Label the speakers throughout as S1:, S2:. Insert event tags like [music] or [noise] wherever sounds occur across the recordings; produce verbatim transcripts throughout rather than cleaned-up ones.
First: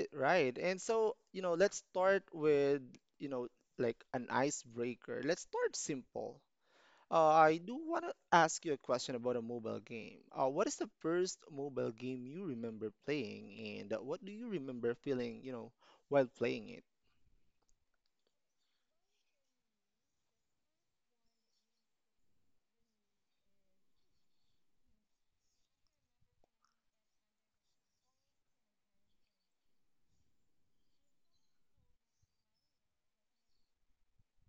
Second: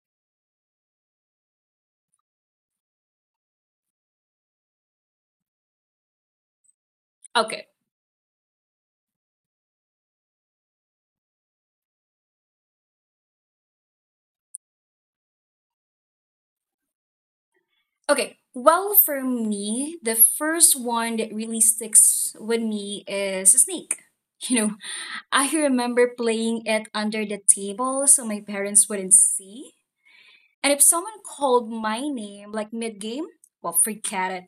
S1: it right. And so, you know, let's start with, you know, like an icebreaker. Let's start simple. Uh,
S2: [laughs]
S1: I
S2: okay,
S1: do want to ask you a question about a mobile game. Uh, what is the first mobile game you remember playing, and uh, what do you remember feeling, you know, while playing it?
S2: Okay. Well, for me, the first one that really sticks with me is a snake. [laughs] You know, I remember playing it under the table so my parents wouldn't see. And if someone called my name like mid game, well, forget it.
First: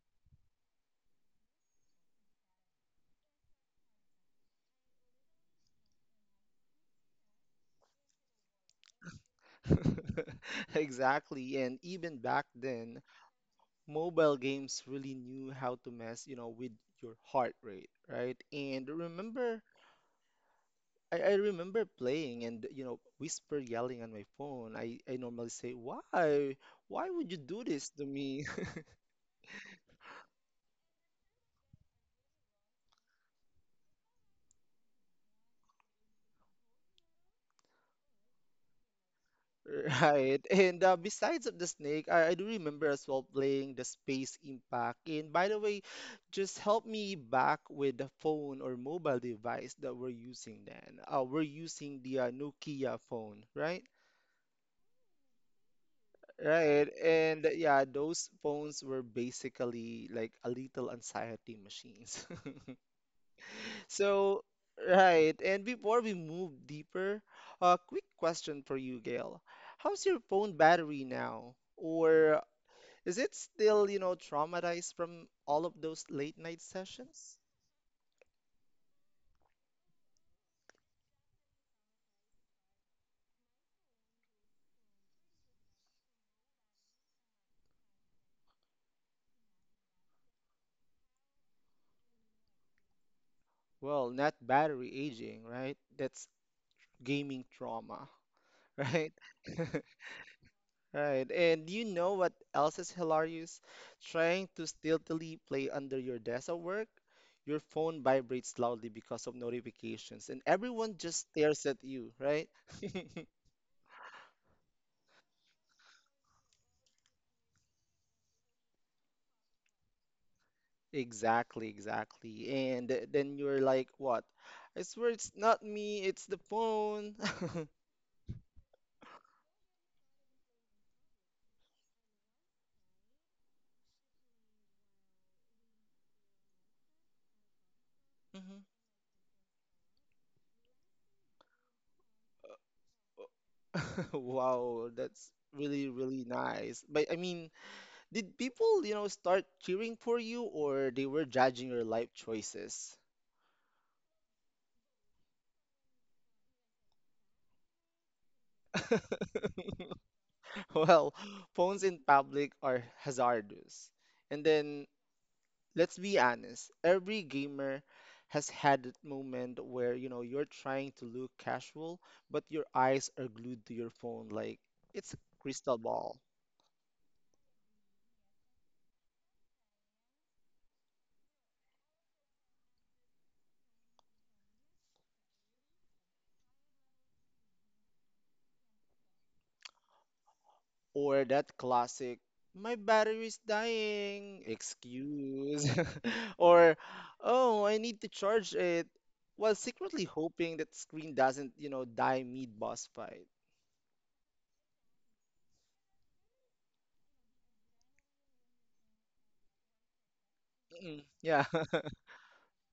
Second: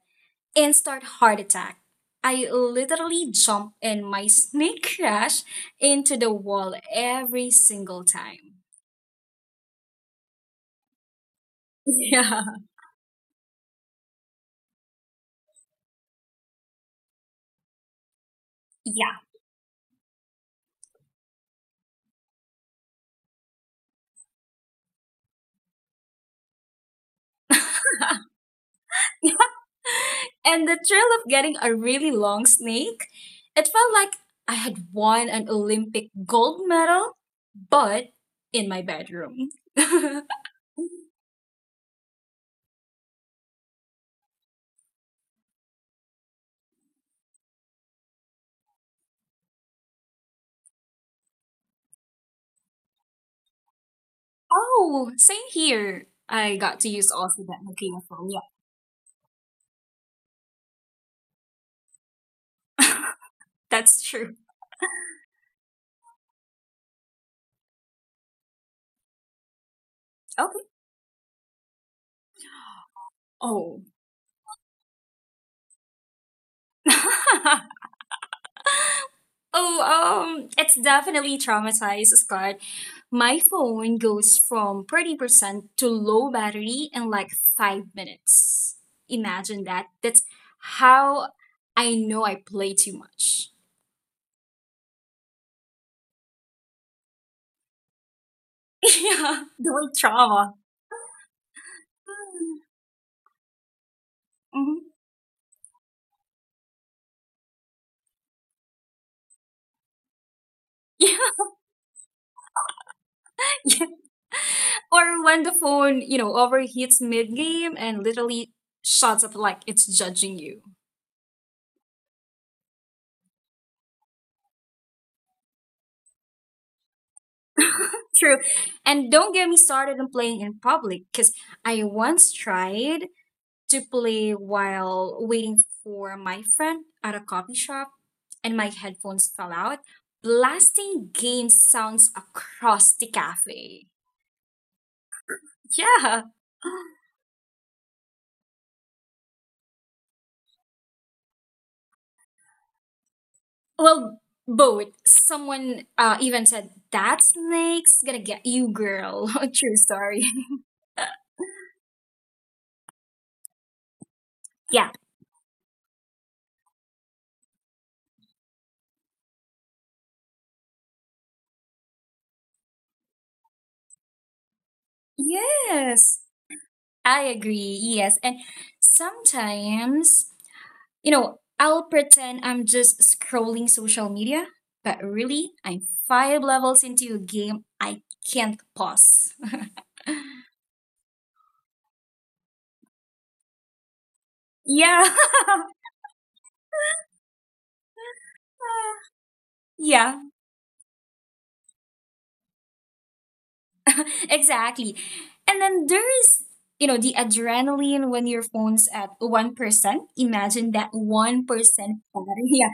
S2: Instant heart attack. I literally jump and my snake [laughs] crash into the wall every single time.
S1: [laughs] Exactly. And even
S2: Yeah.
S1: back then, mobile games really knew how to mess, you know, with your heart rate, right? And
S2: Yeah.
S1: remember I, I remember playing and you know whisper yelling on my phone. I, I normally say, "Why? Why would you do this to me?" [laughs]
S2: [laughs] And the thrill of getting a really long snake, it felt like I had won an Olympic gold medal, but in my bedroom.
S1: Right.
S2: [laughs]
S1: And uh, besides of the snake, I, I do remember as well playing the Space Impact. And by the way, just help me back with the phone or mobile device that we're using then. Uh, we're using the uh, Nokia phone, right?
S2: Oh, same here. I got to
S1: Right.
S2: use also
S1: And uh,
S2: that
S1: yeah,
S2: Nokia phone.
S1: those
S2: Yeah,
S1: phones were basically like a little anxiety machines. [laughs]
S2: that's true.
S1: So, right. And before we move deeper, a quick question for you, Gail. How's your
S2: Okay.
S1: phone battery now? Or is it
S2: Oh.
S1: still, you know, traumatized from all of those late night sessions?
S2: [laughs] Oh, um, it's definitely traumatized, Scott. My phone goes from thirty percent to low battery in like five minutes. Imagine that. That's how I know I play too much.
S1: Well, not battery aging, right? That's gaming trauma,
S2: [laughs]
S1: [laughs] right?
S2: Yeah,
S1: [laughs]
S2: the word trauma. [sighs]
S1: Right. And do you know what else is hilarious? Trying to
S2: Mhm.
S1: stealthily play under your desk at work, your phone vibrates loudly because of notifications, and everyone
S2: Yeah,
S1: just stares at you, right? [laughs]
S2: [laughs] yeah. Or when the phone, you know, overheats mid game and literally shuts up like it's judging you.
S1: Exactly, exactly. And th- then you're like, what? I swear it's not me, it's the phone.
S2: True. And don't get me started on playing in public because I once tried to play while waiting for my friend at a coffee shop,
S1: [laughs]
S2: and my
S1: Hmm.
S2: headphones fell out, blasting game sounds across the cafe.
S1: [laughs] Wow, that's really,
S2: Yeah.
S1: really nice. But I mean, did people, you know, start cheering for you or they were judging your life choices?
S2: Well, both. Someone uh, even said, "That snake's gonna get you, girl." [laughs] True
S1: [laughs]
S2: story. [laughs]
S1: [laughs] Well, phones in public are hazardous. And
S2: Yeah.
S1: then let's be honest, every gamer has had that moment where, you know, you're trying to look casual, but your eyes are glued to your phone like it's a crystal
S2: Yes.
S1: ball.
S2: I agree. Yes. And sometimes, You know, I'll pretend I'm just scrolling social media, but really, I'm five levels into a game I can't pause.
S1: Or that classic, my battery's dying,
S2: Yeah.
S1: excuse. [laughs] Or, oh, I need to charge it, while secretly
S2: [laughs] Yeah.
S1: hoping that screen doesn't, you know, die mid boss fight.
S2: [laughs] Exactly. And then there is, you know, the adrenaline when your phone's at one percent. Imagine that,
S1: Mm, yeah.
S2: one percent
S1: [laughs]
S2: battery. [laughs] Yeah.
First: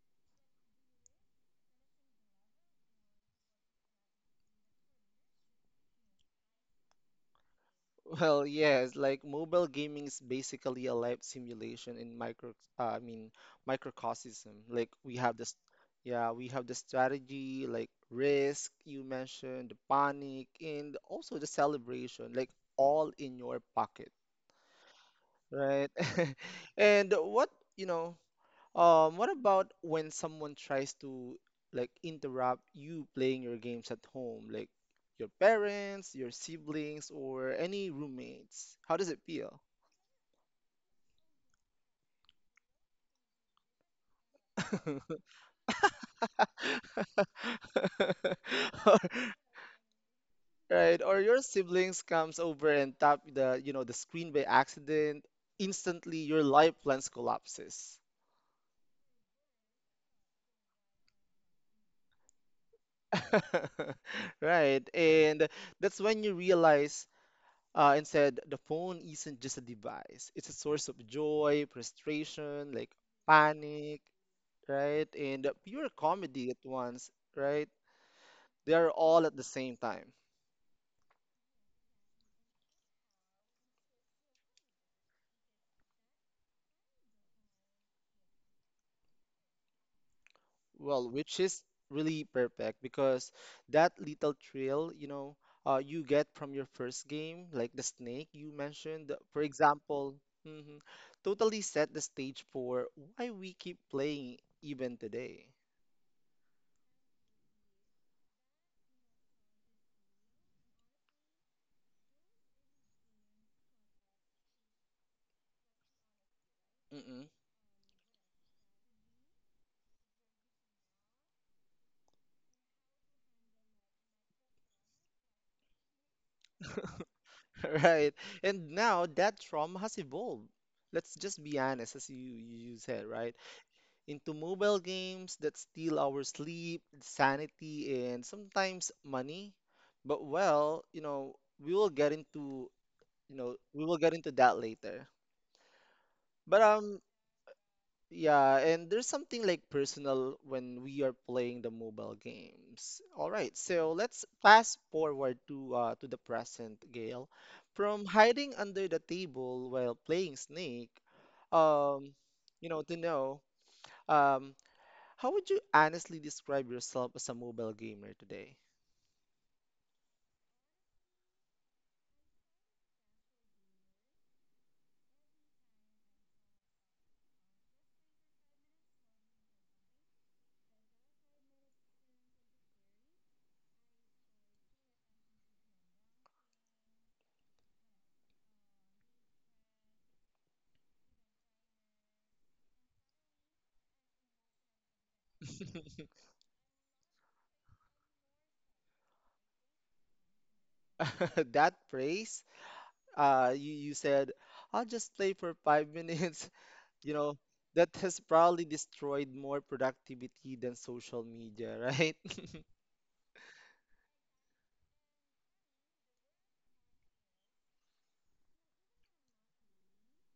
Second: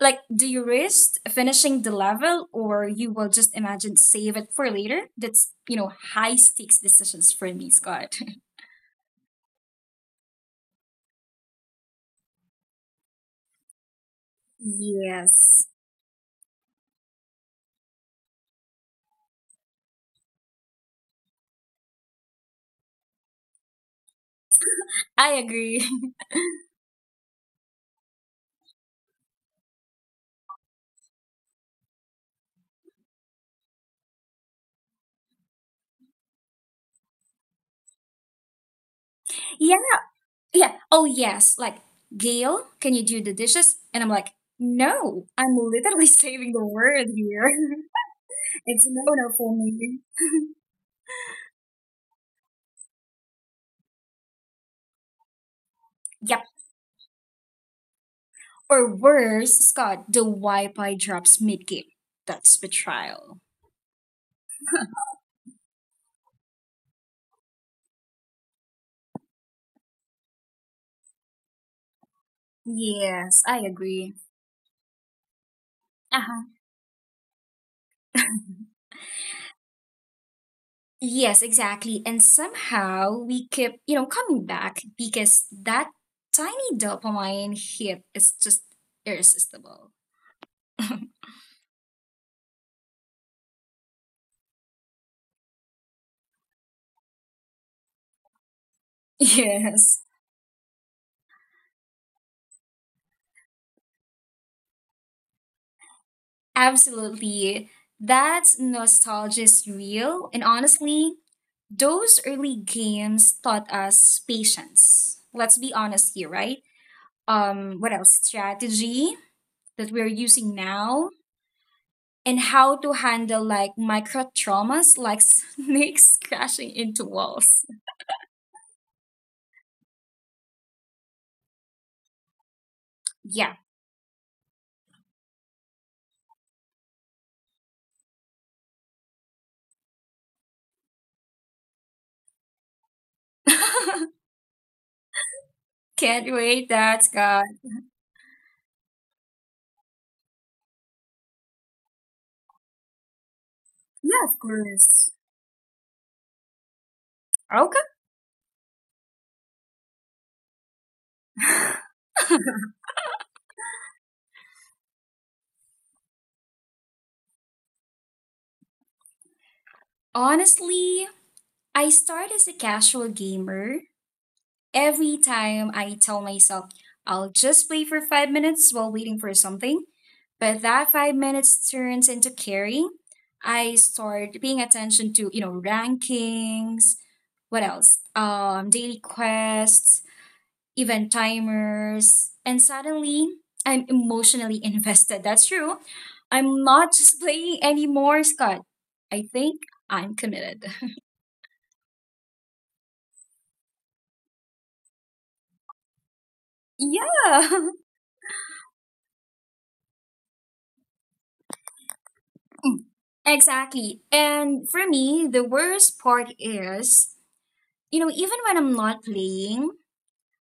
S2: Like, do you risk finishing the level or you will just imagine save it for later? That's, you know, high stakes decisions for me, Scott.
S1: Well, yes, like mobile gaming is basically a life simulation in micro, uh, I mean, microcosm.
S2: [laughs]
S1: Like we have this,
S2: Yes.
S1: yeah, we have the strategy, like risk you mentioned, the panic, and also the celebration, like all in your pocket,
S2: I agree.
S1: right?
S2: [laughs]
S1: [laughs] And what, you know, um, what about when someone tries to like interrupt you playing your games at home, like your parents, your siblings, or any roommates? How does it feel?
S2: Yeah. Yeah. Oh, yes. Like, Gail, can you do the dishes? And I'm like,
S1: [laughs]
S2: no, I'm literally [laughs] saving the word here. [laughs] It's no no for me.
S1: Right, or your siblings comes over and tap the, you know, the screen by accident, instantly your
S2: Yep.
S1: life plans collapses.
S2: Or worse, Scott, the Wi Fi drops mid game. That's betrayal.
S1: [laughs] Right, and that's when you realize, Uh, instead, the phone isn't just a device, it's a source of joy, frustration, like
S2: Yes, I
S1: panic,
S2: agree.
S1: right? And pure
S2: Uh huh.
S1: comedy at once, right? They are all at the same time.
S2: Yes, exactly. And somehow we keep, you know, coming back because that tiny dopamine hit is just irresistible.
S1: Well, which is really perfect because that little thrill, you know, uh, you get from your first game, like the snake you mentioned,
S2: [laughs]
S1: for
S2: Yes.
S1: example, mhm, totally set the stage for why we keep playing even today.
S2: Absolutely. That nostalgia is real. And honestly, those early games taught us patience. Let's be honest here, right? Um, what else? Strategy that we're using now and how to handle like micro traumas like [laughs] snakes crashing into walls.
S1: [laughs] Right. And now that trauma has evolved. Let's just be honest, as you, you said, right?
S2: Yeah. [laughs]
S1: Into mobile games that steal our sleep, sanity, and sometimes money. But well, you know, we will get into, you know, we will get into that later.
S2: Can't
S1: But
S2: wait,
S1: um,
S2: that's God.
S1: yeah, and there's something like personal when we are playing the mobile games. All right, so let's
S2: Yeah, of
S1: fast
S2: course.
S1: forward to uh, to the present, Gail.
S2: Okay.
S1: From hiding under the table while playing Snake, um, you know, to know, um, how would you honestly describe yourself as a mobile gamer today?
S2: [laughs] Honestly, I started as a casual gamer. Every time I tell myself I'll just play for five minutes while waiting for something, but that five minutes turns into caring. I start paying attention to, you know, rankings, what else? Um, daily quests, event timers, and suddenly I'm emotionally [laughs] invested. That's true.
S1: [laughs]
S2: I'm not just playing anymore, Scott. I think I'm committed. [laughs]
S1: That phrase, uh, you you said, "I'll just play for five [laughs] minutes." you know,
S2: Yeah. [laughs]
S1: that has probably destroyed more productivity than social media, right?
S2: Mm, exactly. And for me, the worst part is, you know, even when I'm not playing,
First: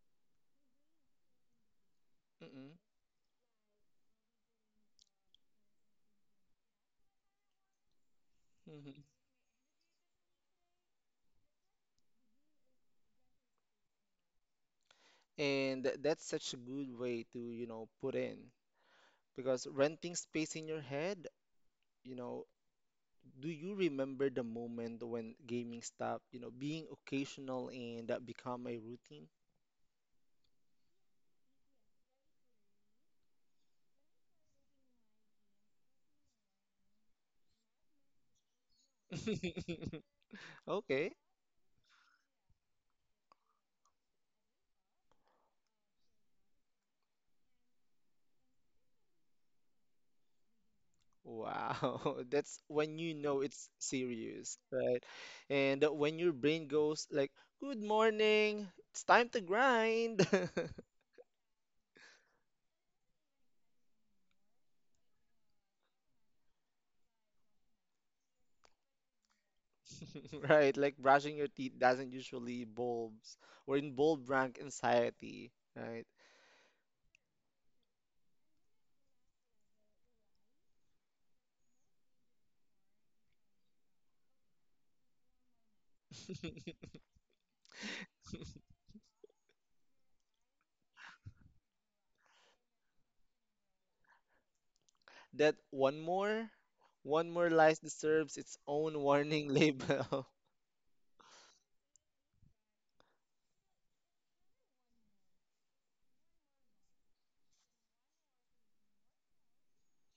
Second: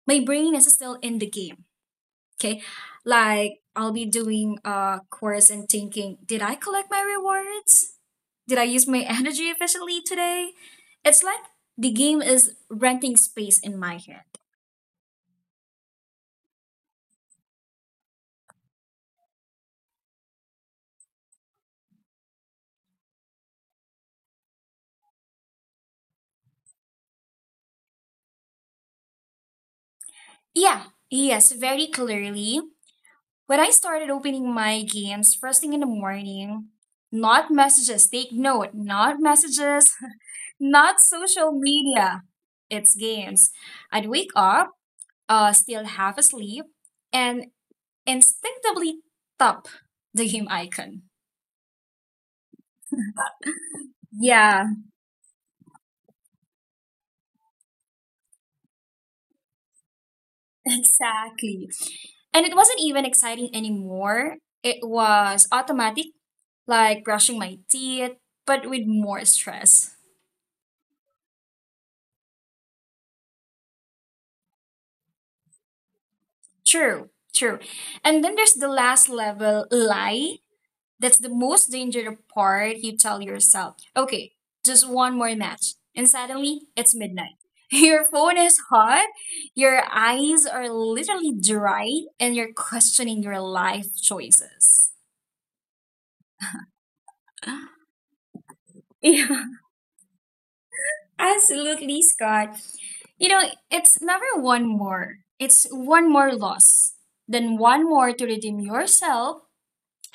S2: my brain is still in the game.
S1: [laughs]
S2: Okay.
S1: Mm-mm.
S2: Like I'll be doing a course and thinking, did I collect my rewards? Did I use
S1: Mhm.
S2: my [laughs] energy efficiently today? It's like the game is renting space in my head.
S1: And th- that's such a good way to, you know, put in, because renting space in your head, you know, do you remember the moment when gaming stopped, you know, being occasional and uh, become a routine?
S2: Yeah, yes, very clearly. When I started opening my games first thing in the morning, not messages, take note, not messages,
S1: [laughs]
S2: not
S1: Okay,
S2: social media. It's games. I'd wake up, uh, still half asleep, and instinctively tap the game icon.
S1: wow, [laughs] that's when you know it's serious,
S2: Yeah,
S1: right? And that when your brain goes like, "Good morning, it's time to grind."
S2: [laughs]
S1: [laughs]
S2: exactly. And it wasn't even exciting anymore. It was automatic, like brushing my teeth, but with more stress.
S1: Right? Like brushing your teeth doesn't usually bulbs or involve rank anxiety, right?
S2: True, true. And then there's the last level lie. That's the most dangerous part. You tell yourself, okay, just one more match. And suddenly
S1: [laughs]
S2: it's midnight. [laughs] Your phone is hot, your eyes are literally dry, and you're questioning your life choices.
S1: That "one more, one more" lies deserves its own
S2: Yeah,
S1: warning [laughs] label.
S2: [laughs] absolutely, Scott. You know, it's never one more. It's one more loss, then one more to redeem yourself,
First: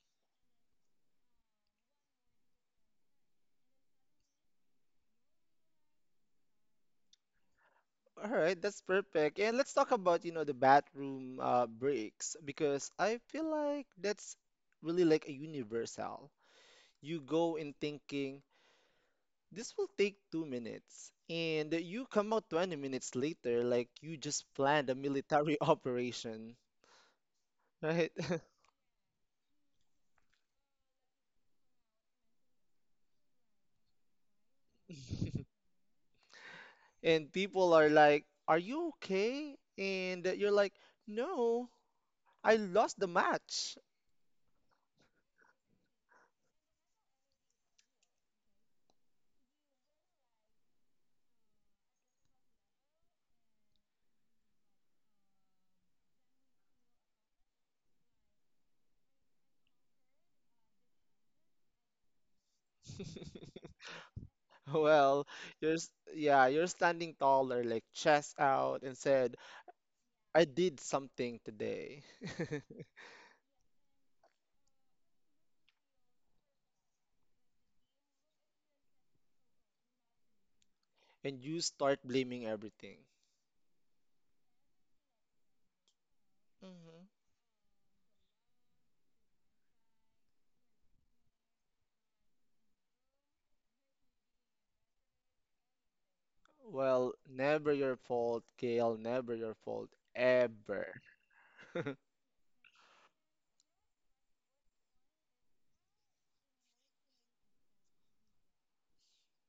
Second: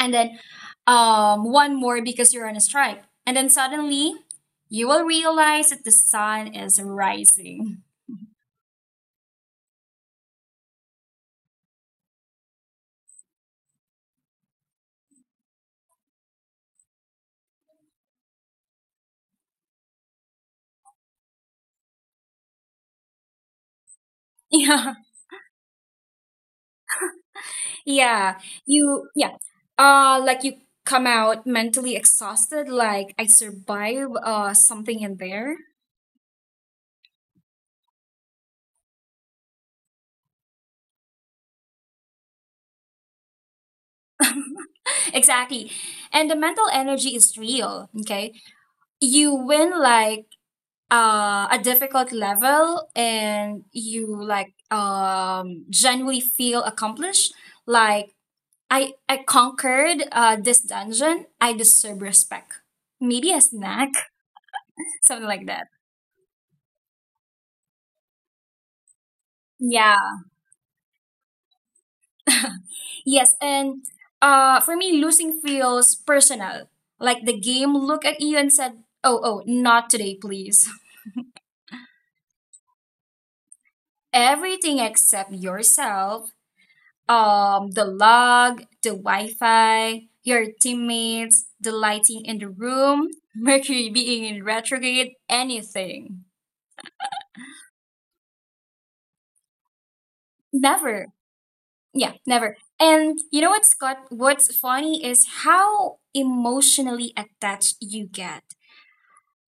S2: and then um, one more because you're on a strike. And then suddenly you will realize that the sun is rising.
S1: All right, that's perfect. And let's talk about, you know, the bathroom uh, breaks, because I feel like that's really like a universal. You go in thinking this will take two minutes and you come out twenty minutes later, like you just planned
S2: [laughs]
S1: a
S2: Yeah,
S1: military [laughs] operation, right. [laughs]
S2: yeah, you, yeah. Uh, like you come out mentally exhausted, like I survived uh, something in there.
S1: And people are like, "Are you okay?" And you're like, "No, I lost the match."
S2: [laughs] Exactly. And the mental energy is real, okay? You win like uh, a difficult level and you like um genuinely feel accomplished like I I conquered uh, this dungeon. I deserve respect. Maybe a
S1: [laughs]
S2: snack, [laughs] something
S1: Well,
S2: like that.
S1: you're s- yeah you're standing taller, like chest out, and said,
S2: Yeah.
S1: "I did something today." [laughs]
S2: Yes, and uh, for me, losing feels personal. Like the game looked at you and said, "Oh, oh, not today, please."
S1: And you start blaming everything.
S2: [laughs] Everything except yourself, um, the log, the Wi-Fi, your teammates, the lighting in the room, [laughs] Mercury being in retrograde, anything.
S1: Well, never your fault, Gail, never your fault, ever.
S2: Never.
S1: [laughs]
S2: Yeah, never. And you know what, Scott? What's funny is how emotionally attached you get.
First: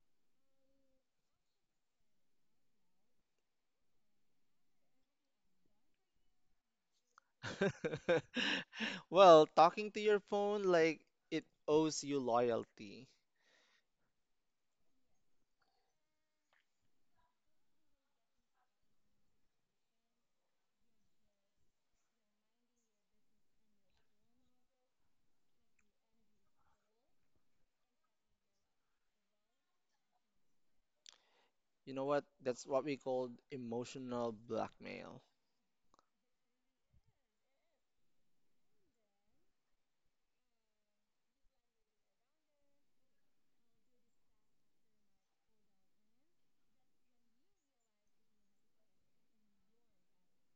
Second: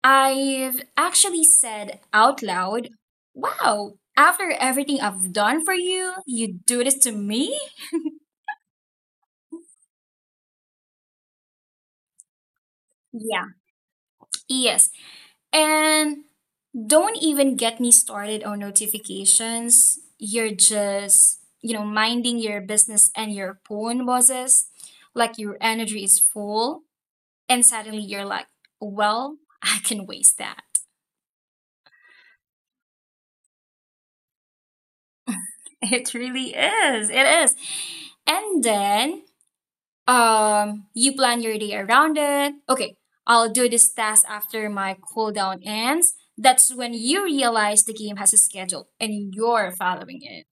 S2: I've actually said out loud, "Wow, after everything I've done for you, you do this to me?"
S1: [laughs] Well, talking to your phone, like it owes you loyalty.
S2: Yeah. Yes. And don't even get me started on notifications. You're just, you know, minding your business and your phone buzzes like your energy is full. And suddenly you're like, well, [laughs] I can waste that.
S1: You know what? That's what we call emotional blackmail.
S2: It really is. It is. And then um you plan your day around it. Okay, I'll do this task after my cooldown ends. That's when you realize the game has a schedule and you're following it.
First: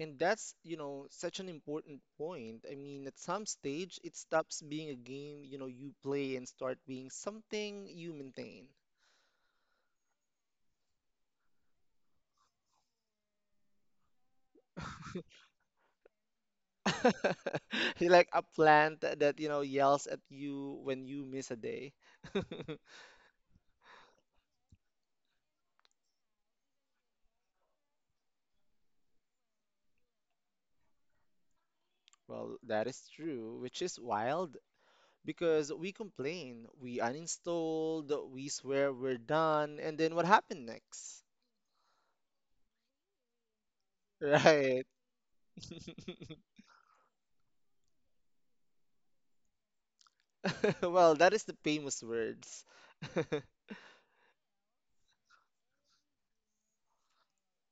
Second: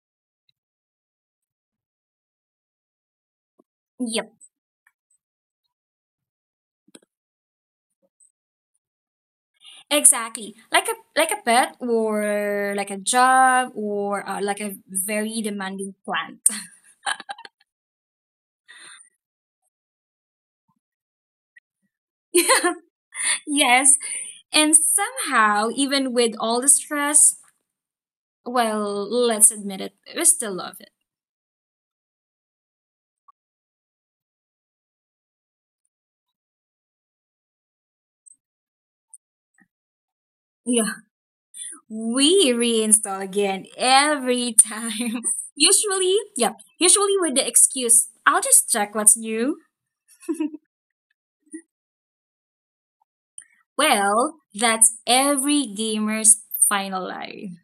S1: And that's, you know, such an important point. I mean, at some stage, it
S2: Yep,
S1: stops being a game, you know, you play, and start being something you maintain.
S2: exactly. Like a like a pet or like a job or uh, like a very demanding plant.
S1: [laughs] Like a plant that, you know, yells at you when you miss a day. [laughs]
S2: [laughs] Yes. And somehow, even with all the stress, well, let's admit it, we still love it.
S1: Well, that is true, which is wild, because we complain, we uninstalled, we swear we're done, and then what happened next?
S2: Yeah, we reinstall again every
S1: Right.
S2: time. [laughs] Usually,
S1: [laughs]
S2: yeah, usually with the excuse, I'll just check what's new.
S1: Well, that is the famous words. [laughs]
S2: Well, that's every gamer's final line.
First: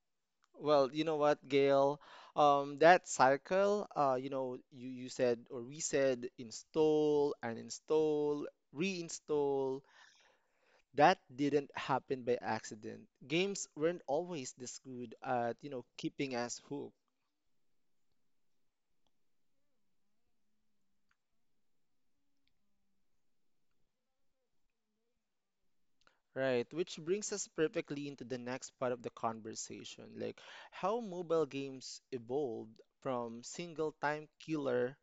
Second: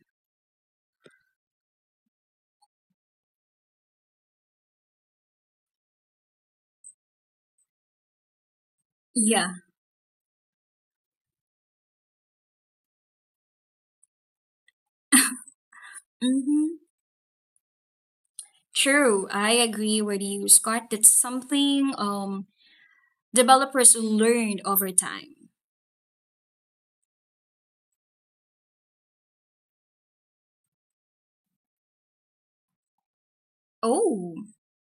S1: Well, you know what, Gail? Um, that cycle, uh, you know, you, you said, or we said, install and install, reinstall.
S2: Yeah.
S1: That didn't happen by accident. Games weren't always this good at, you know, keeping us hooked.
S2: Mm-hmm. True, I agree with you, Scott. That's something um developers learned over time.
S1: Right, which brings us perfectly into the next part of the conversation, like how mobile games evolved from single time
S2: Oh,
S1: killer,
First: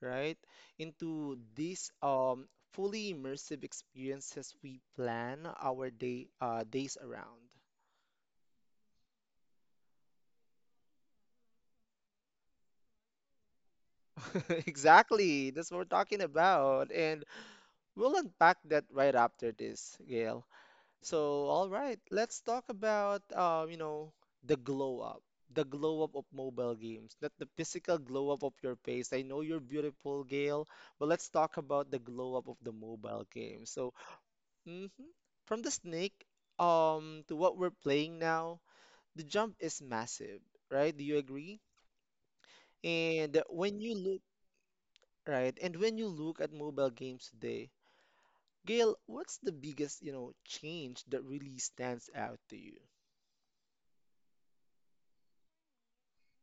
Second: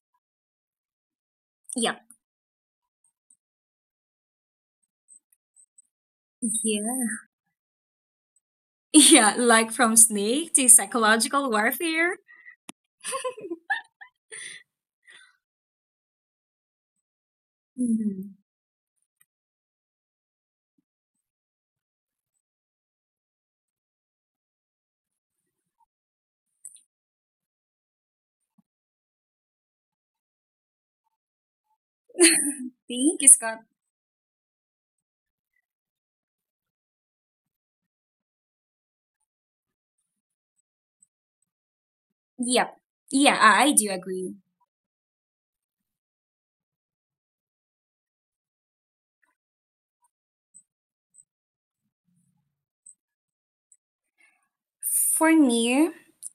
S1: right, into these
S2: yeah.
S1: um fully immersive experiences we plan our day uh days
S2: Yeah. [laughs]
S1: around.
S2: Yeah, like from Snake to psychological warfare.
S1: [laughs] Exactly, that's what we're talking about, and we'll
S2: Mm-hmm.
S1: unpack that right after this, Gail. So, all right, let's talk about uh, you know, the glow up, the glow up of mobile games, not the physical glow up of your face. I know you're beautiful, Gail, but let's talk about the glow up of the
S2: [laughs]
S1: mobile
S2: Thank you,
S1: game.
S2: Scott.
S1: So, hmm from the Snake um to what we're playing now, the jump is massive, right? Do you agree?
S2: Yep.
S1: And
S2: Yeah,
S1: when
S2: I
S1: you
S2: I do
S1: look,
S2: agree.
S1: right, and when you look at mobile games today, Gail, what's the biggest, you know, change that really stands out to you?
S2: For me,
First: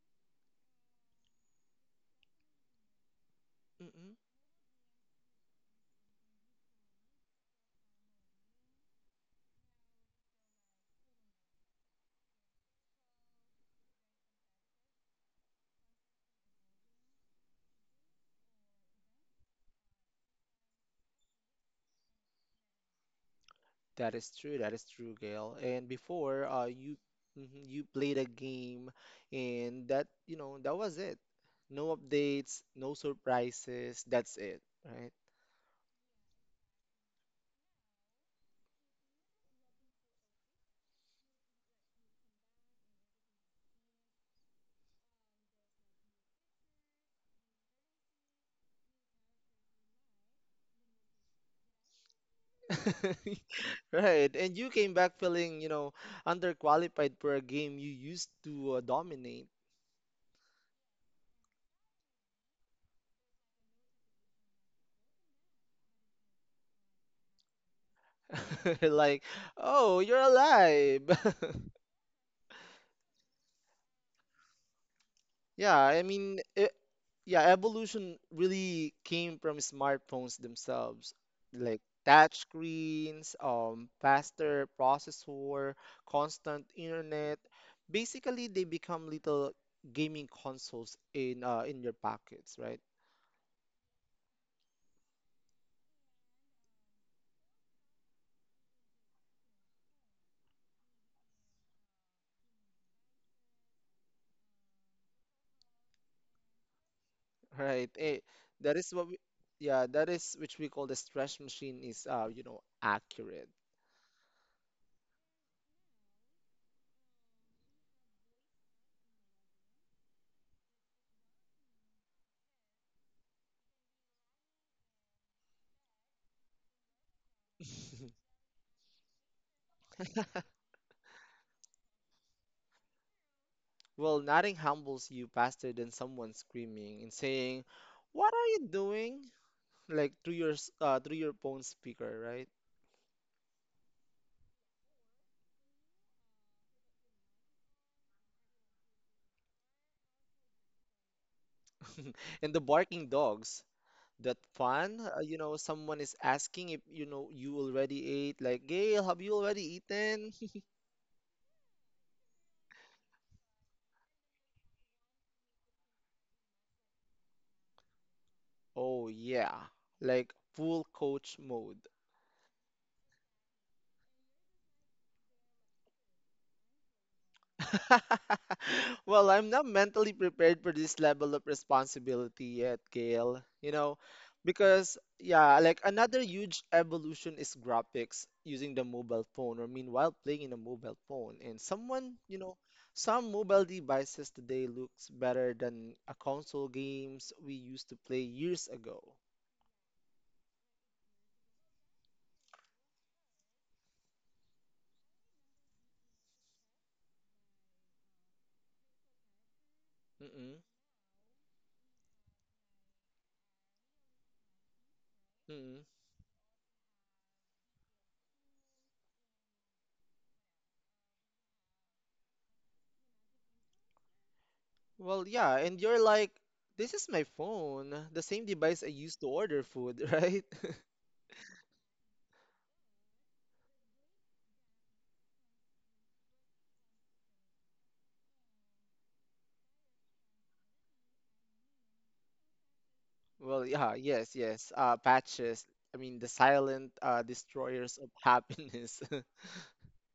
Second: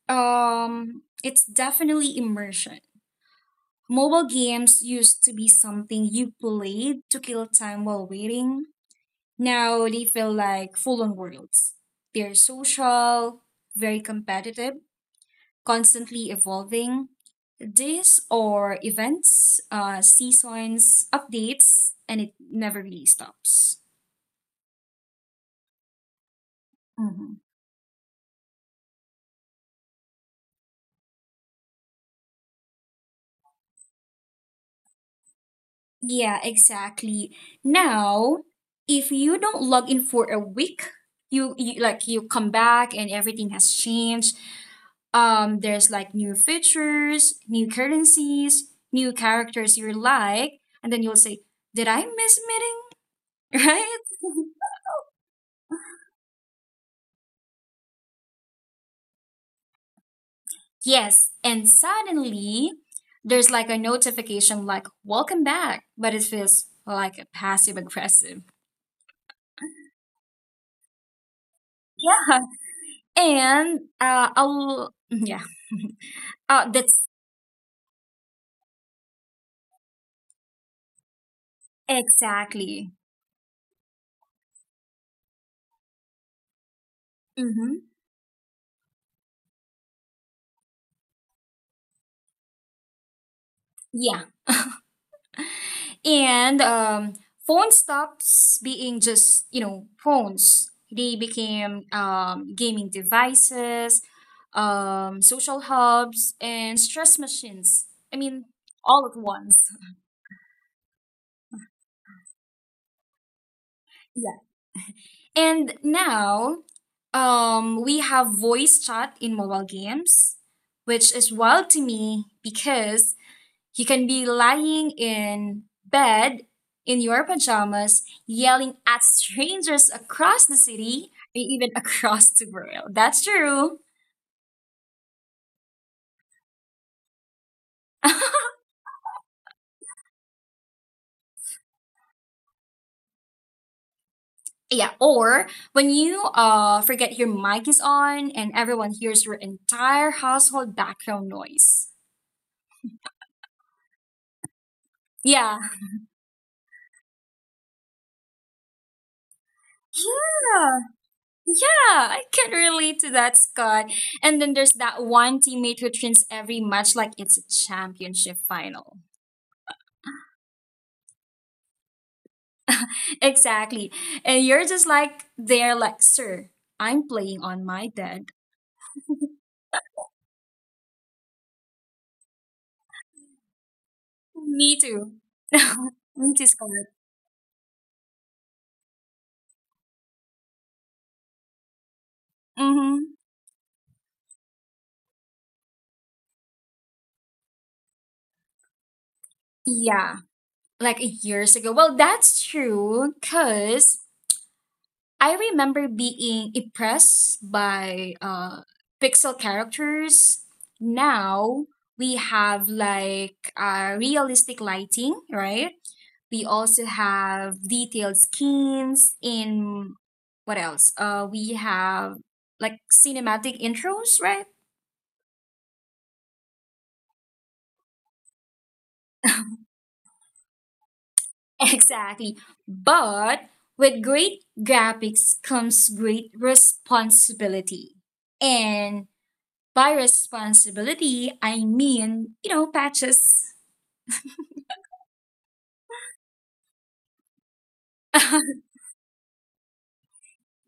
S2: um, it's definitely immersion.
S1: Mm-hmm.
S2: Mobile games used to be something you played to kill time while waiting. Now they feel like full on worlds. They're social, very competitive, constantly evolving. Days or events, uh, seasons, updates, and it never really stops.
S1: That is true. That is true, Gail. And before, uh, you
S2: Mm-hmm.
S1: mhm, you played a game, and that, you know that was it. No updates, no surprises. That's it, right?
S2: Yeah, exactly. Now, if you don't log in for a week, you, you like you come back and everything has changed. Um, there's like new features, new currencies, new characters you like, and then you'll say, "Did I miss meeting?" [laughs]
S1: [laughs]
S2: Right?
S1: Right. And you came back feeling, you know, underqualified for a game you used to uh, dominate.
S2: Yes, and suddenly there's like a notification like "Welcome back," but it feels like a passive aggressive.
S1: [laughs] Like, oh, you're alive. [laughs]
S2: [laughs] Yeah, and uh, I'll [laughs] yeah.
S1: Yeah, I
S2: Uh,
S1: mean,
S2: that's
S1: e- yeah, evolution really came from smartphones themselves, like touch
S2: Exactly.
S1: screens, um, faster processor, constant internet.
S2: Mm-hmm.
S1: Basically, they become little gaming consoles in uh, in your pockets, right? [laughs]
S2: Yeah. And um, phone stops being just, you know, phones. They became um, gaming devices, um, social hubs, and stress machines. I
S1: Right.
S2: mean,
S1: Eh,
S2: all at
S1: that is
S2: once.
S1: what we, yeah, that is which we call the stretch machine is, uh, you know, accurate.
S2: Yeah. And now um, we have voice chat in mobile games, which is wild to me because you can be lying in bed in your pajamas, yelling
S1: [laughs]
S2: at strangers across the city, and even across the world. That's true.
S1: Well, nothing humbles you faster than someone screaming and saying,
S2: [laughs]
S1: "What are you doing?" like through your s- uh, through your phone speaker, right?
S2: Yeah, or when you uh forget your mic is on and everyone hears your entire household background noise.
S1: [laughs] And the barking dogs, that fun,
S2: Yeah.
S1: uh, you know, someone is asking if you know you already ate. Like, Gail, have you already
S2: Yeah.
S1: eaten? [laughs]
S2: Yeah, I can relate to that, Scott. And then there's that one teammate who treats every match like it's a championship final.
S1: Oh yeah, like full coach mode.
S2: Exactly. And you're just like there, like, sir, I'm playing on my dad.
S1: [laughs] Well, I'm not mentally prepared for this level of responsibility yet, Gail. You know,
S2: Me too.
S1: because,
S2: [laughs]
S1: yeah, like
S2: Me too,
S1: another
S2: Scarlett.
S1: huge evolution is graphics using the mobile phone, or meanwhile playing in a mobile phone. And someone, you know,
S2: Mm-hmm.
S1: some mobile devices today looks better than a console games we used to play years ago.
S2: Yeah, like years ago. Well, that's true because I remember being impressed by uh, pixel characters.
S1: Mm-mm,
S2: Now we have like uh, realistic lighting, right?
S1: mm-mm.
S2: We also have detailed skins in what else? Uh, we have like cinematic intros, right?
S1: Well, yeah, and you're like, this is my phone, the same device I used to order food, [laughs] right?
S2: [laughs] Exactly. But with great graphics comes great responsibility. And by responsibility, I mean, you know, patches.
S1: Well, yeah, yes, yes. Uh, patches. I mean, the silent uh, destroyers
S2: [laughs]
S1: of happiness. [laughs]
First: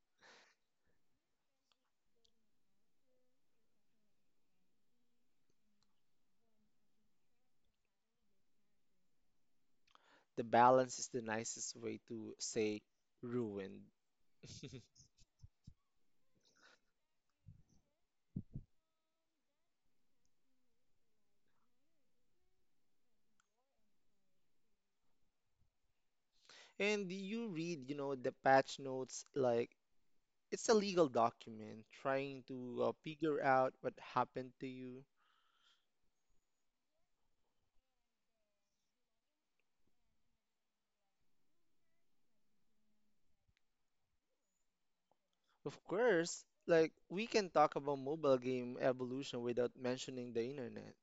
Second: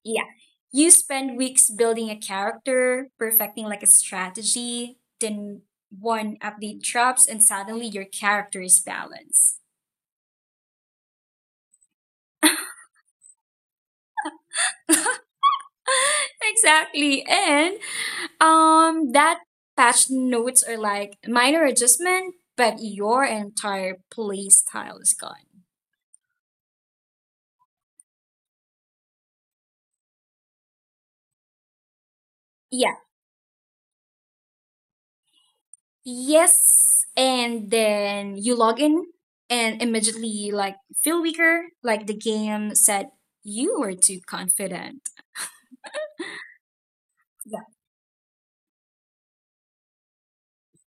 S2: Yeah. You spend weeks building a character, perfecting like a strategy, then one update drops and suddenly your character is balanced.
S1: The balance is the nicest way to say ruined. [laughs]
S2: [laughs] Exactly. And um that patch notes are like minor adjustment, but your entire play style is gone.
S1: And you read, you know, the patch notes like it's a legal document, trying to uh,
S2: Yeah.
S1: figure out what happened to you.
S2: Yes. And then you log in and immediately like feel weaker, like the game said you were too confident.
S1: Of course, like we can talk about mobile game evolution without mentioning the internet.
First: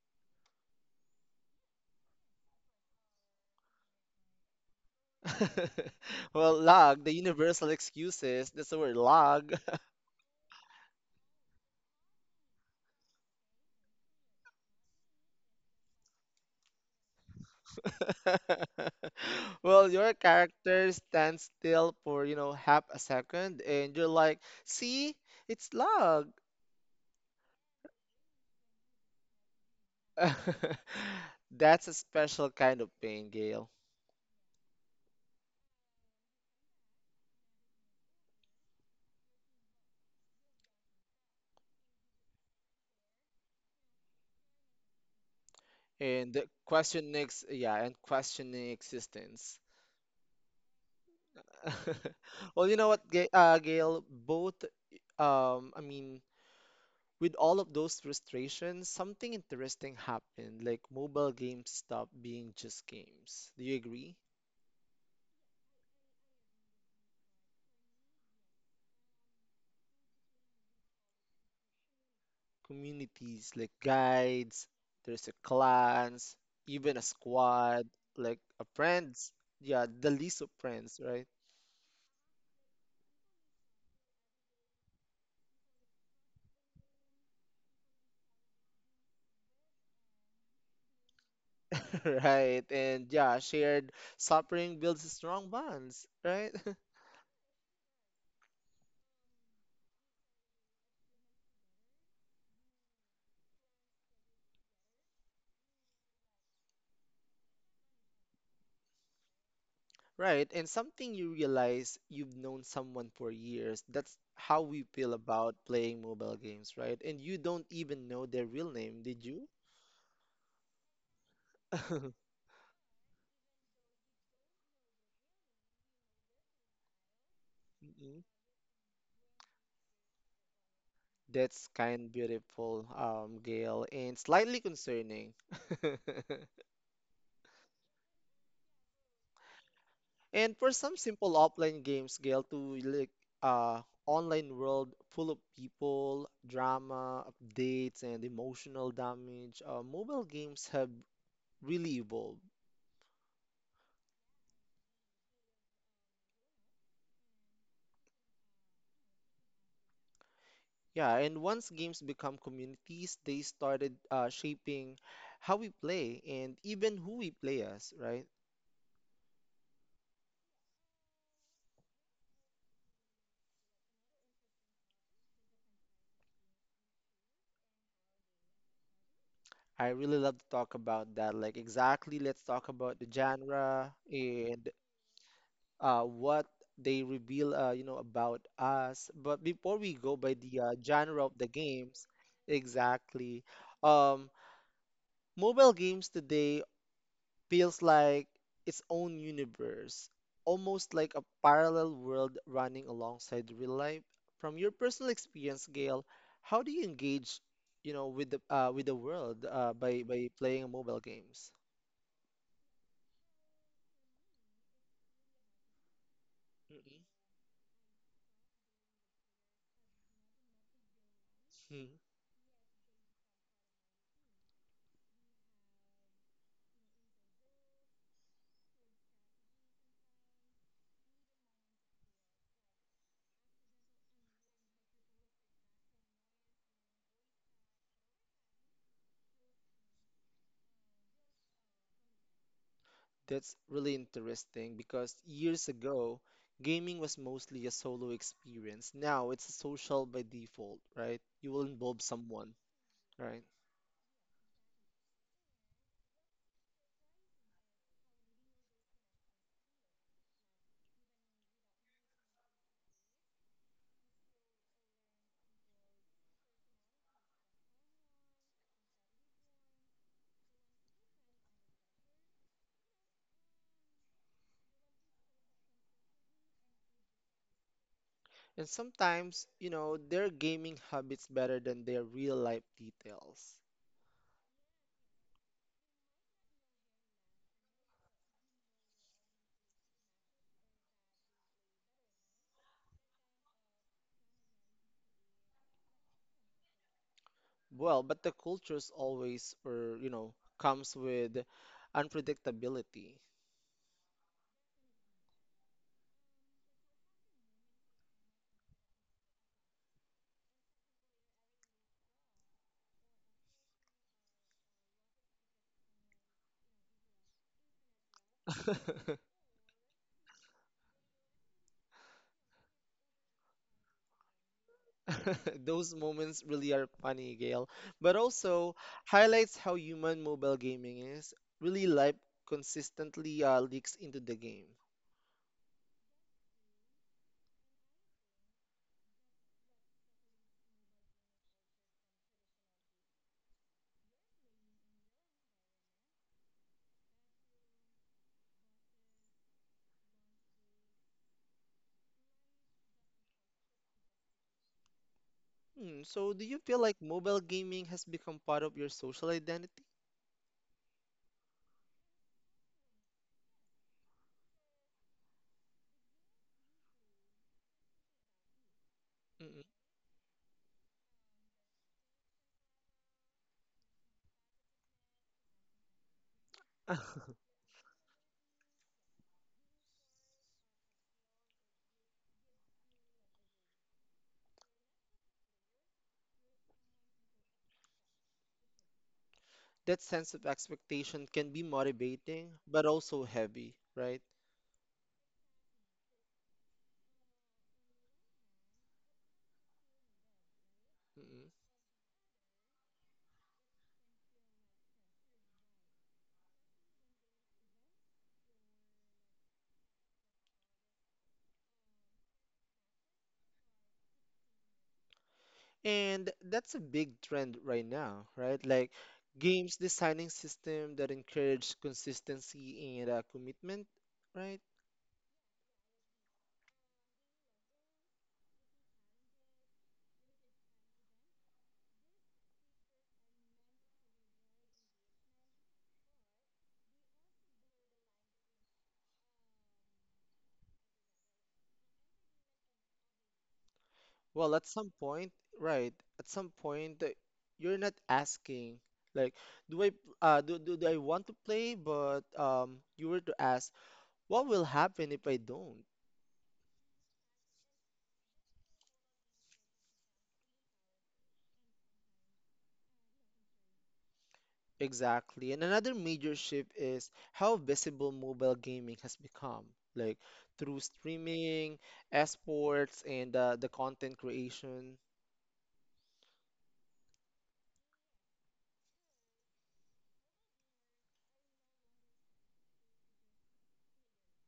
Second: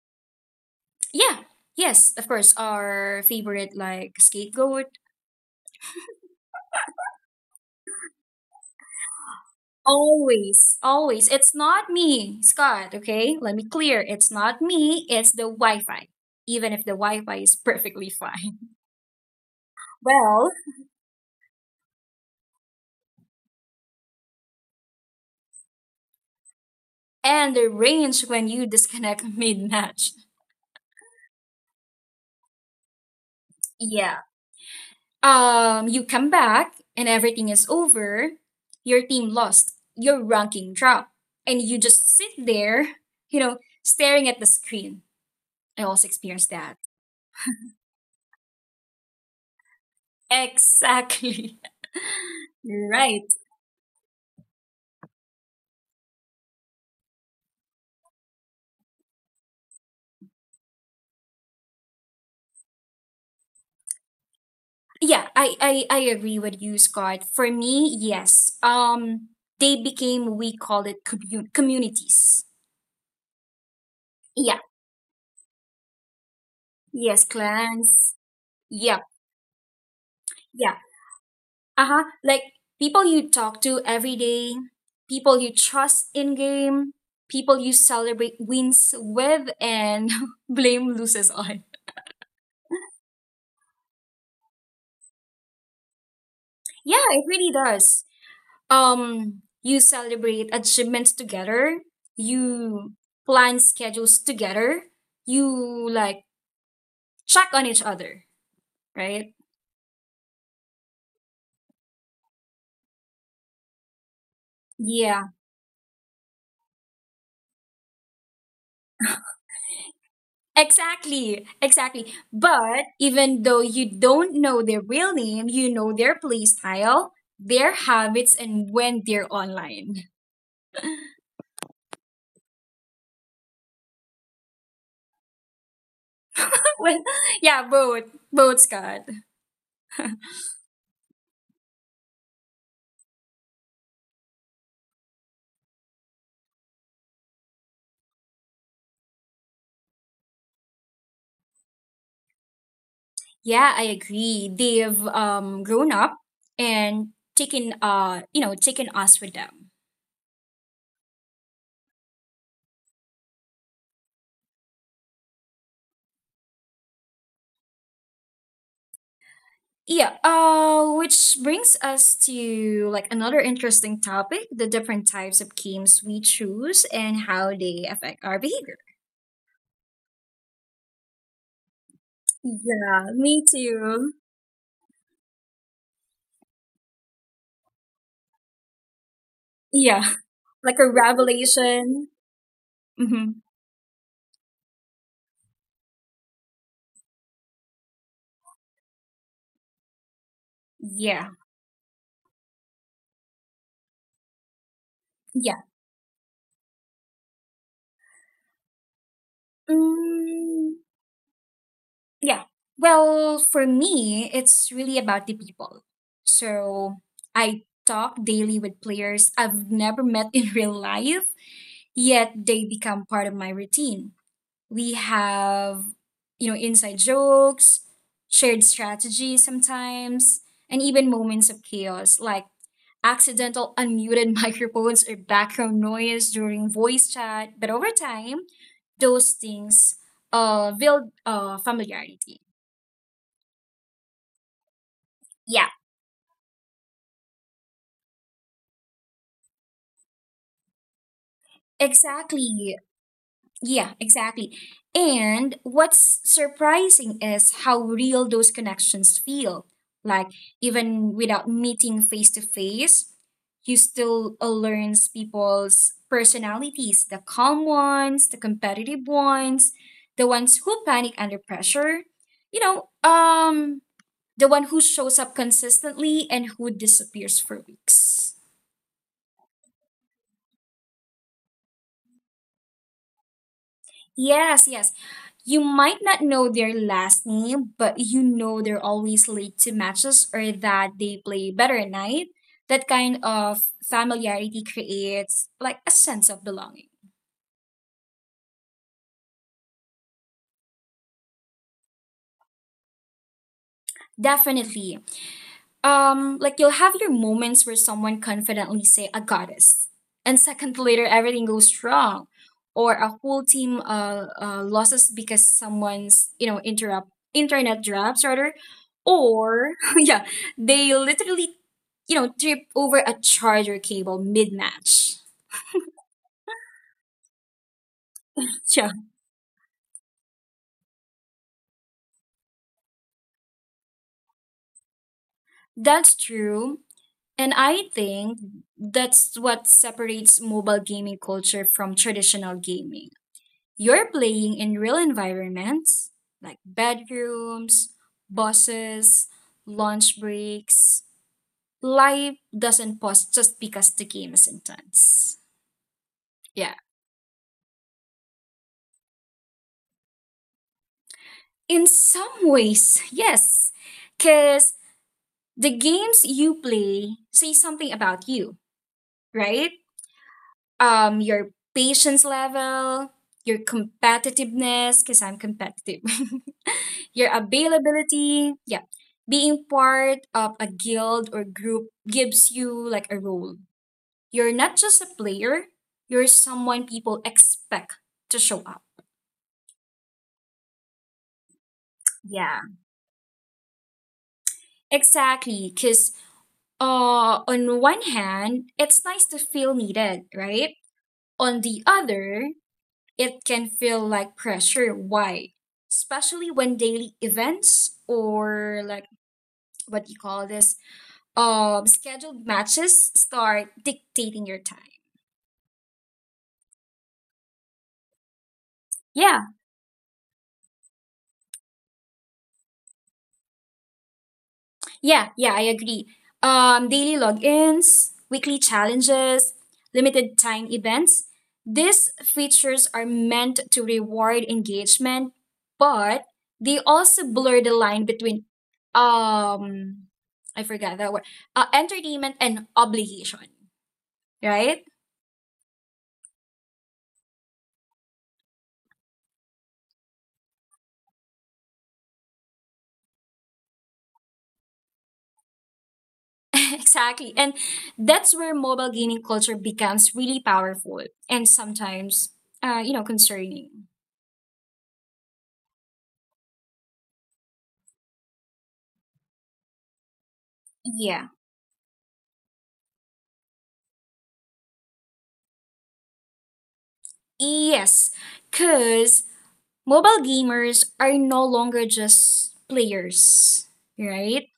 S2: Yeah. Yes, of course. Our favorite like scapegoat.
S1: [laughs] Well, log, the universal excuses, that's the word, log. [laughs]
S2: Always, always. It's not me, Scott. Okay, let me clear. It's not me. It's the Wi-Fi. Even if the Wi-Fi is perfectly fine. [laughs]
S1: [laughs] Well, your
S2: Well,
S1: character stands still for, you know, half a second, and you're like, see, it's log.
S2: and the range when you disconnect [laughs] mid-match.
S1: [laughs] That's a special kind of pain, Gail.
S2: Yeah. Um, you come back and everything is over. Your team lost. Your ranking dropped, and you just sit there, you know, staring at the screen. I also
S1: And the
S2: experienced that.
S1: questioning, ex- yeah, and questioning existence.
S2: Exactly.
S1: [laughs]
S2: [laughs]
S1: Well, you know what, Ga
S2: Right.
S1: uh, Gail, both, um, I mean, with all of those frustrations, something interesting happened. Like mobile games stopped being just games. Do you agree?
S2: Yeah, I, I I agree with you, Scott. For me, yes. Um, they became we call it commun- communities.
S1: Communities like
S2: Yeah.
S1: guides, there's a clans, even a
S2: Yes,
S1: squad,
S2: clans.
S1: like a
S2: Yeah.
S1: friends. Yeah, the list of
S2: Yeah.
S1: friends, right?
S2: Uh huh. Like people you talk to every day, people you trust in game, people you celebrate wins with, and [laughs] blame loses on.
S1: [laughs] Right. And yeah, shared suffering builds strong bonds, right? [laughs]
S2: Yeah, it really does. Um you celebrate achievements together you plan schedules together, you like check on each other, right?
S1: Right. And something you realize you've known someone for years. That's how we feel
S2: Yeah,
S1: about playing mobile games, right? And you don't even know their real name, did you?
S2: exactly, exactly. But even though you don't know their real name, you know their play style, their habits,
S1: [laughs]
S2: and when they're online.
S1: That's kind, beautiful, um, Gail, and slightly concerning. [laughs]
S2: [laughs] Well, yeah, both, both scott
S1: And for some simple offline games, Gail, to like uh online world full of people, drama, updates, and emotional damage, uh, mobile games have really evolved.
S2: Yeah, I agree, they've um grown up and taken, uh you know taken us with them.
S1: Yeah, and once games become communities, they started uh, shaping how we play and even who we play as, right?
S2: Yeah, uh, which brings us to like another interesting topic, the different types of games we choose and how they affect our behavior.
S1: I really love to talk about that. Like, exactly, let's talk about the genre
S2: Yeah, me
S1: and
S2: too.
S1: uh, what they reveal, uh, you know, about us. But before we go by
S2: Yeah.
S1: the uh,
S2: Like
S1: genre
S2: a
S1: of the games,
S2: revelation.
S1: exactly,
S2: Mm-hmm.
S1: um, mobile games today feels like its own universe, almost like a
S2: Yeah.
S1: parallel world running alongside real life. From your personal experience,
S2: Yeah.
S1: Gail, how do you engage, you know, with the uh, with the world, uh, by by playing
S2: Mm,
S1: mobile games?
S2: yeah. Well, for me, it's really about the people. So I talk daily with players I've never met in real life,
S1: Mhm.
S2: yet they become part of my routine. We have, you know, inside jokes, shared strategies sometimes, and even moments of chaos like accidental unmuted [laughs] microphones or background noise during voice chat. But over time, those things uh, build uh, familiarity.
S1: That's really interesting because years
S2: Yeah,
S1: ago, gaming was mostly a solo experience. Now it's social by default, right? You will involve someone,
S2: exactly.
S1: right?
S2: Yeah, exactly. And what's surprising is how real those connections feel. Like, even without meeting face to face, you still uh, learns people's personalities, the calm ones, the competitive ones, the ones who panic under pressure, you know, um, the one who shows up consistently and who disappears for weeks.
S1: And sometimes, you know, their gaming habits better than their real life details.
S2: Yes, yes. You might not know their last name, but you know they're always late to matches or that they play better at night. That kind of familiarity creates like a sense of belonging.
S1: Well, but the culture's always, or you know, comes with unpredictability.
S2: Definitely. Um like, you'll have your moments where someone confidently say a goddess and seconds later everything goes wrong, or a whole team uh, uh losses because someone's, you know, interrupt internet drops rather,
S1: [laughs]
S2: or [laughs] yeah, they literally, you know, trip over a charger cable mid-match.
S1: [laughs] Those moments really are funny, Gail, but
S2: [laughs]
S1: also
S2: Yeah,
S1: highlights how human mobile gaming is. Really, life consistently uh, leaks into the game.
S2: that's true. And I think that's what separates mobile gaming culture from traditional gaming. You're playing in real environments like bedrooms, buses, lunch breaks. Life doesn't pause just because the game is intense.
S1: Hmm, so, do you
S2: Yeah.
S1: feel like mobile gaming has become part of your social identity?
S2: In some ways, [laughs] yes. Because the games you play say something about you,
S1: Mm-mm.
S2: right? Um, your patience level, your competitiveness, because I'm competitive. [laughs] Your
S1: [laughs]
S2: availability, yeah, being part of a guild or group gives you like a role. You're not just a player, you're someone people expect to show up.
S1: That sense of expectation can be
S2: Yeah,
S1: motivating, but also heavy, right?
S2: exactly. Because uh, on one hand, it's nice to feel needed, right?
S1: Mm-mm.
S2: On the other, it can feel like pressure. Why? Especially when daily events or like, what do you call this, um, scheduled matches start dictating your time.
S1: And that's a big trend right now, right? Like
S2: Yeah.
S1: games designing system that encourage consistency and uh, commitment, right?
S2: Yeah, yeah, I agree. Um, daily logins, weekly challenges, limited time events. These features are meant to reward engagement, but they also blur the line between um I forgot that word. Uh, entertainment and obligation,
S1: Well, at
S2: right?
S1: some point, right? At some point, uh, you're not asking like, do I uh do, do, do I want to play? But um, you were to ask, what will happen if I don't?
S2: [laughs] Exactly. And that's where mobile gaming culture becomes really powerful and sometimes, uh, you know, concerning.
S1: Exactly. And another major shift is how visible mobile gaming has become, like through
S2: Yeah.
S1: streaming, esports, and uh, the content creation.
S2: Yes. Because mobile gamers are no longer just players, right?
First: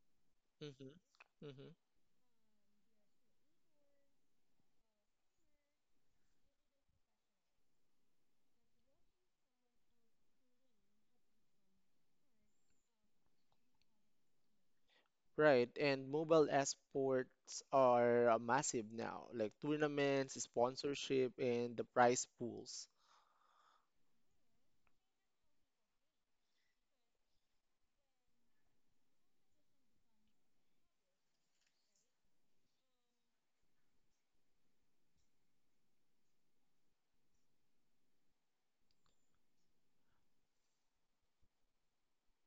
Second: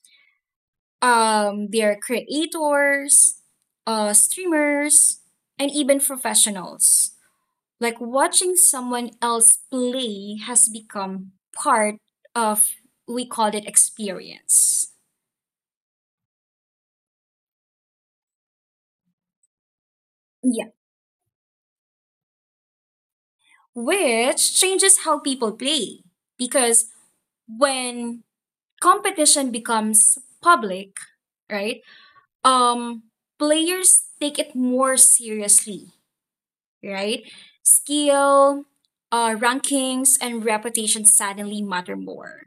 S1: Hmm.
S2: Um,
S1: Hmm.
S2: they are creators, uh, streamers, and even professionals. Like watching someone else play has become part of, we call it, experience.
S1: Right, and mobile esports are uh, massive now, like tournaments, sponsorship, and the prize pools.
S2: Which changes how people play. Because when competition becomes public, right, um, players take it more seriously, right? Skill, uh, rankings, and reputation suddenly matter more.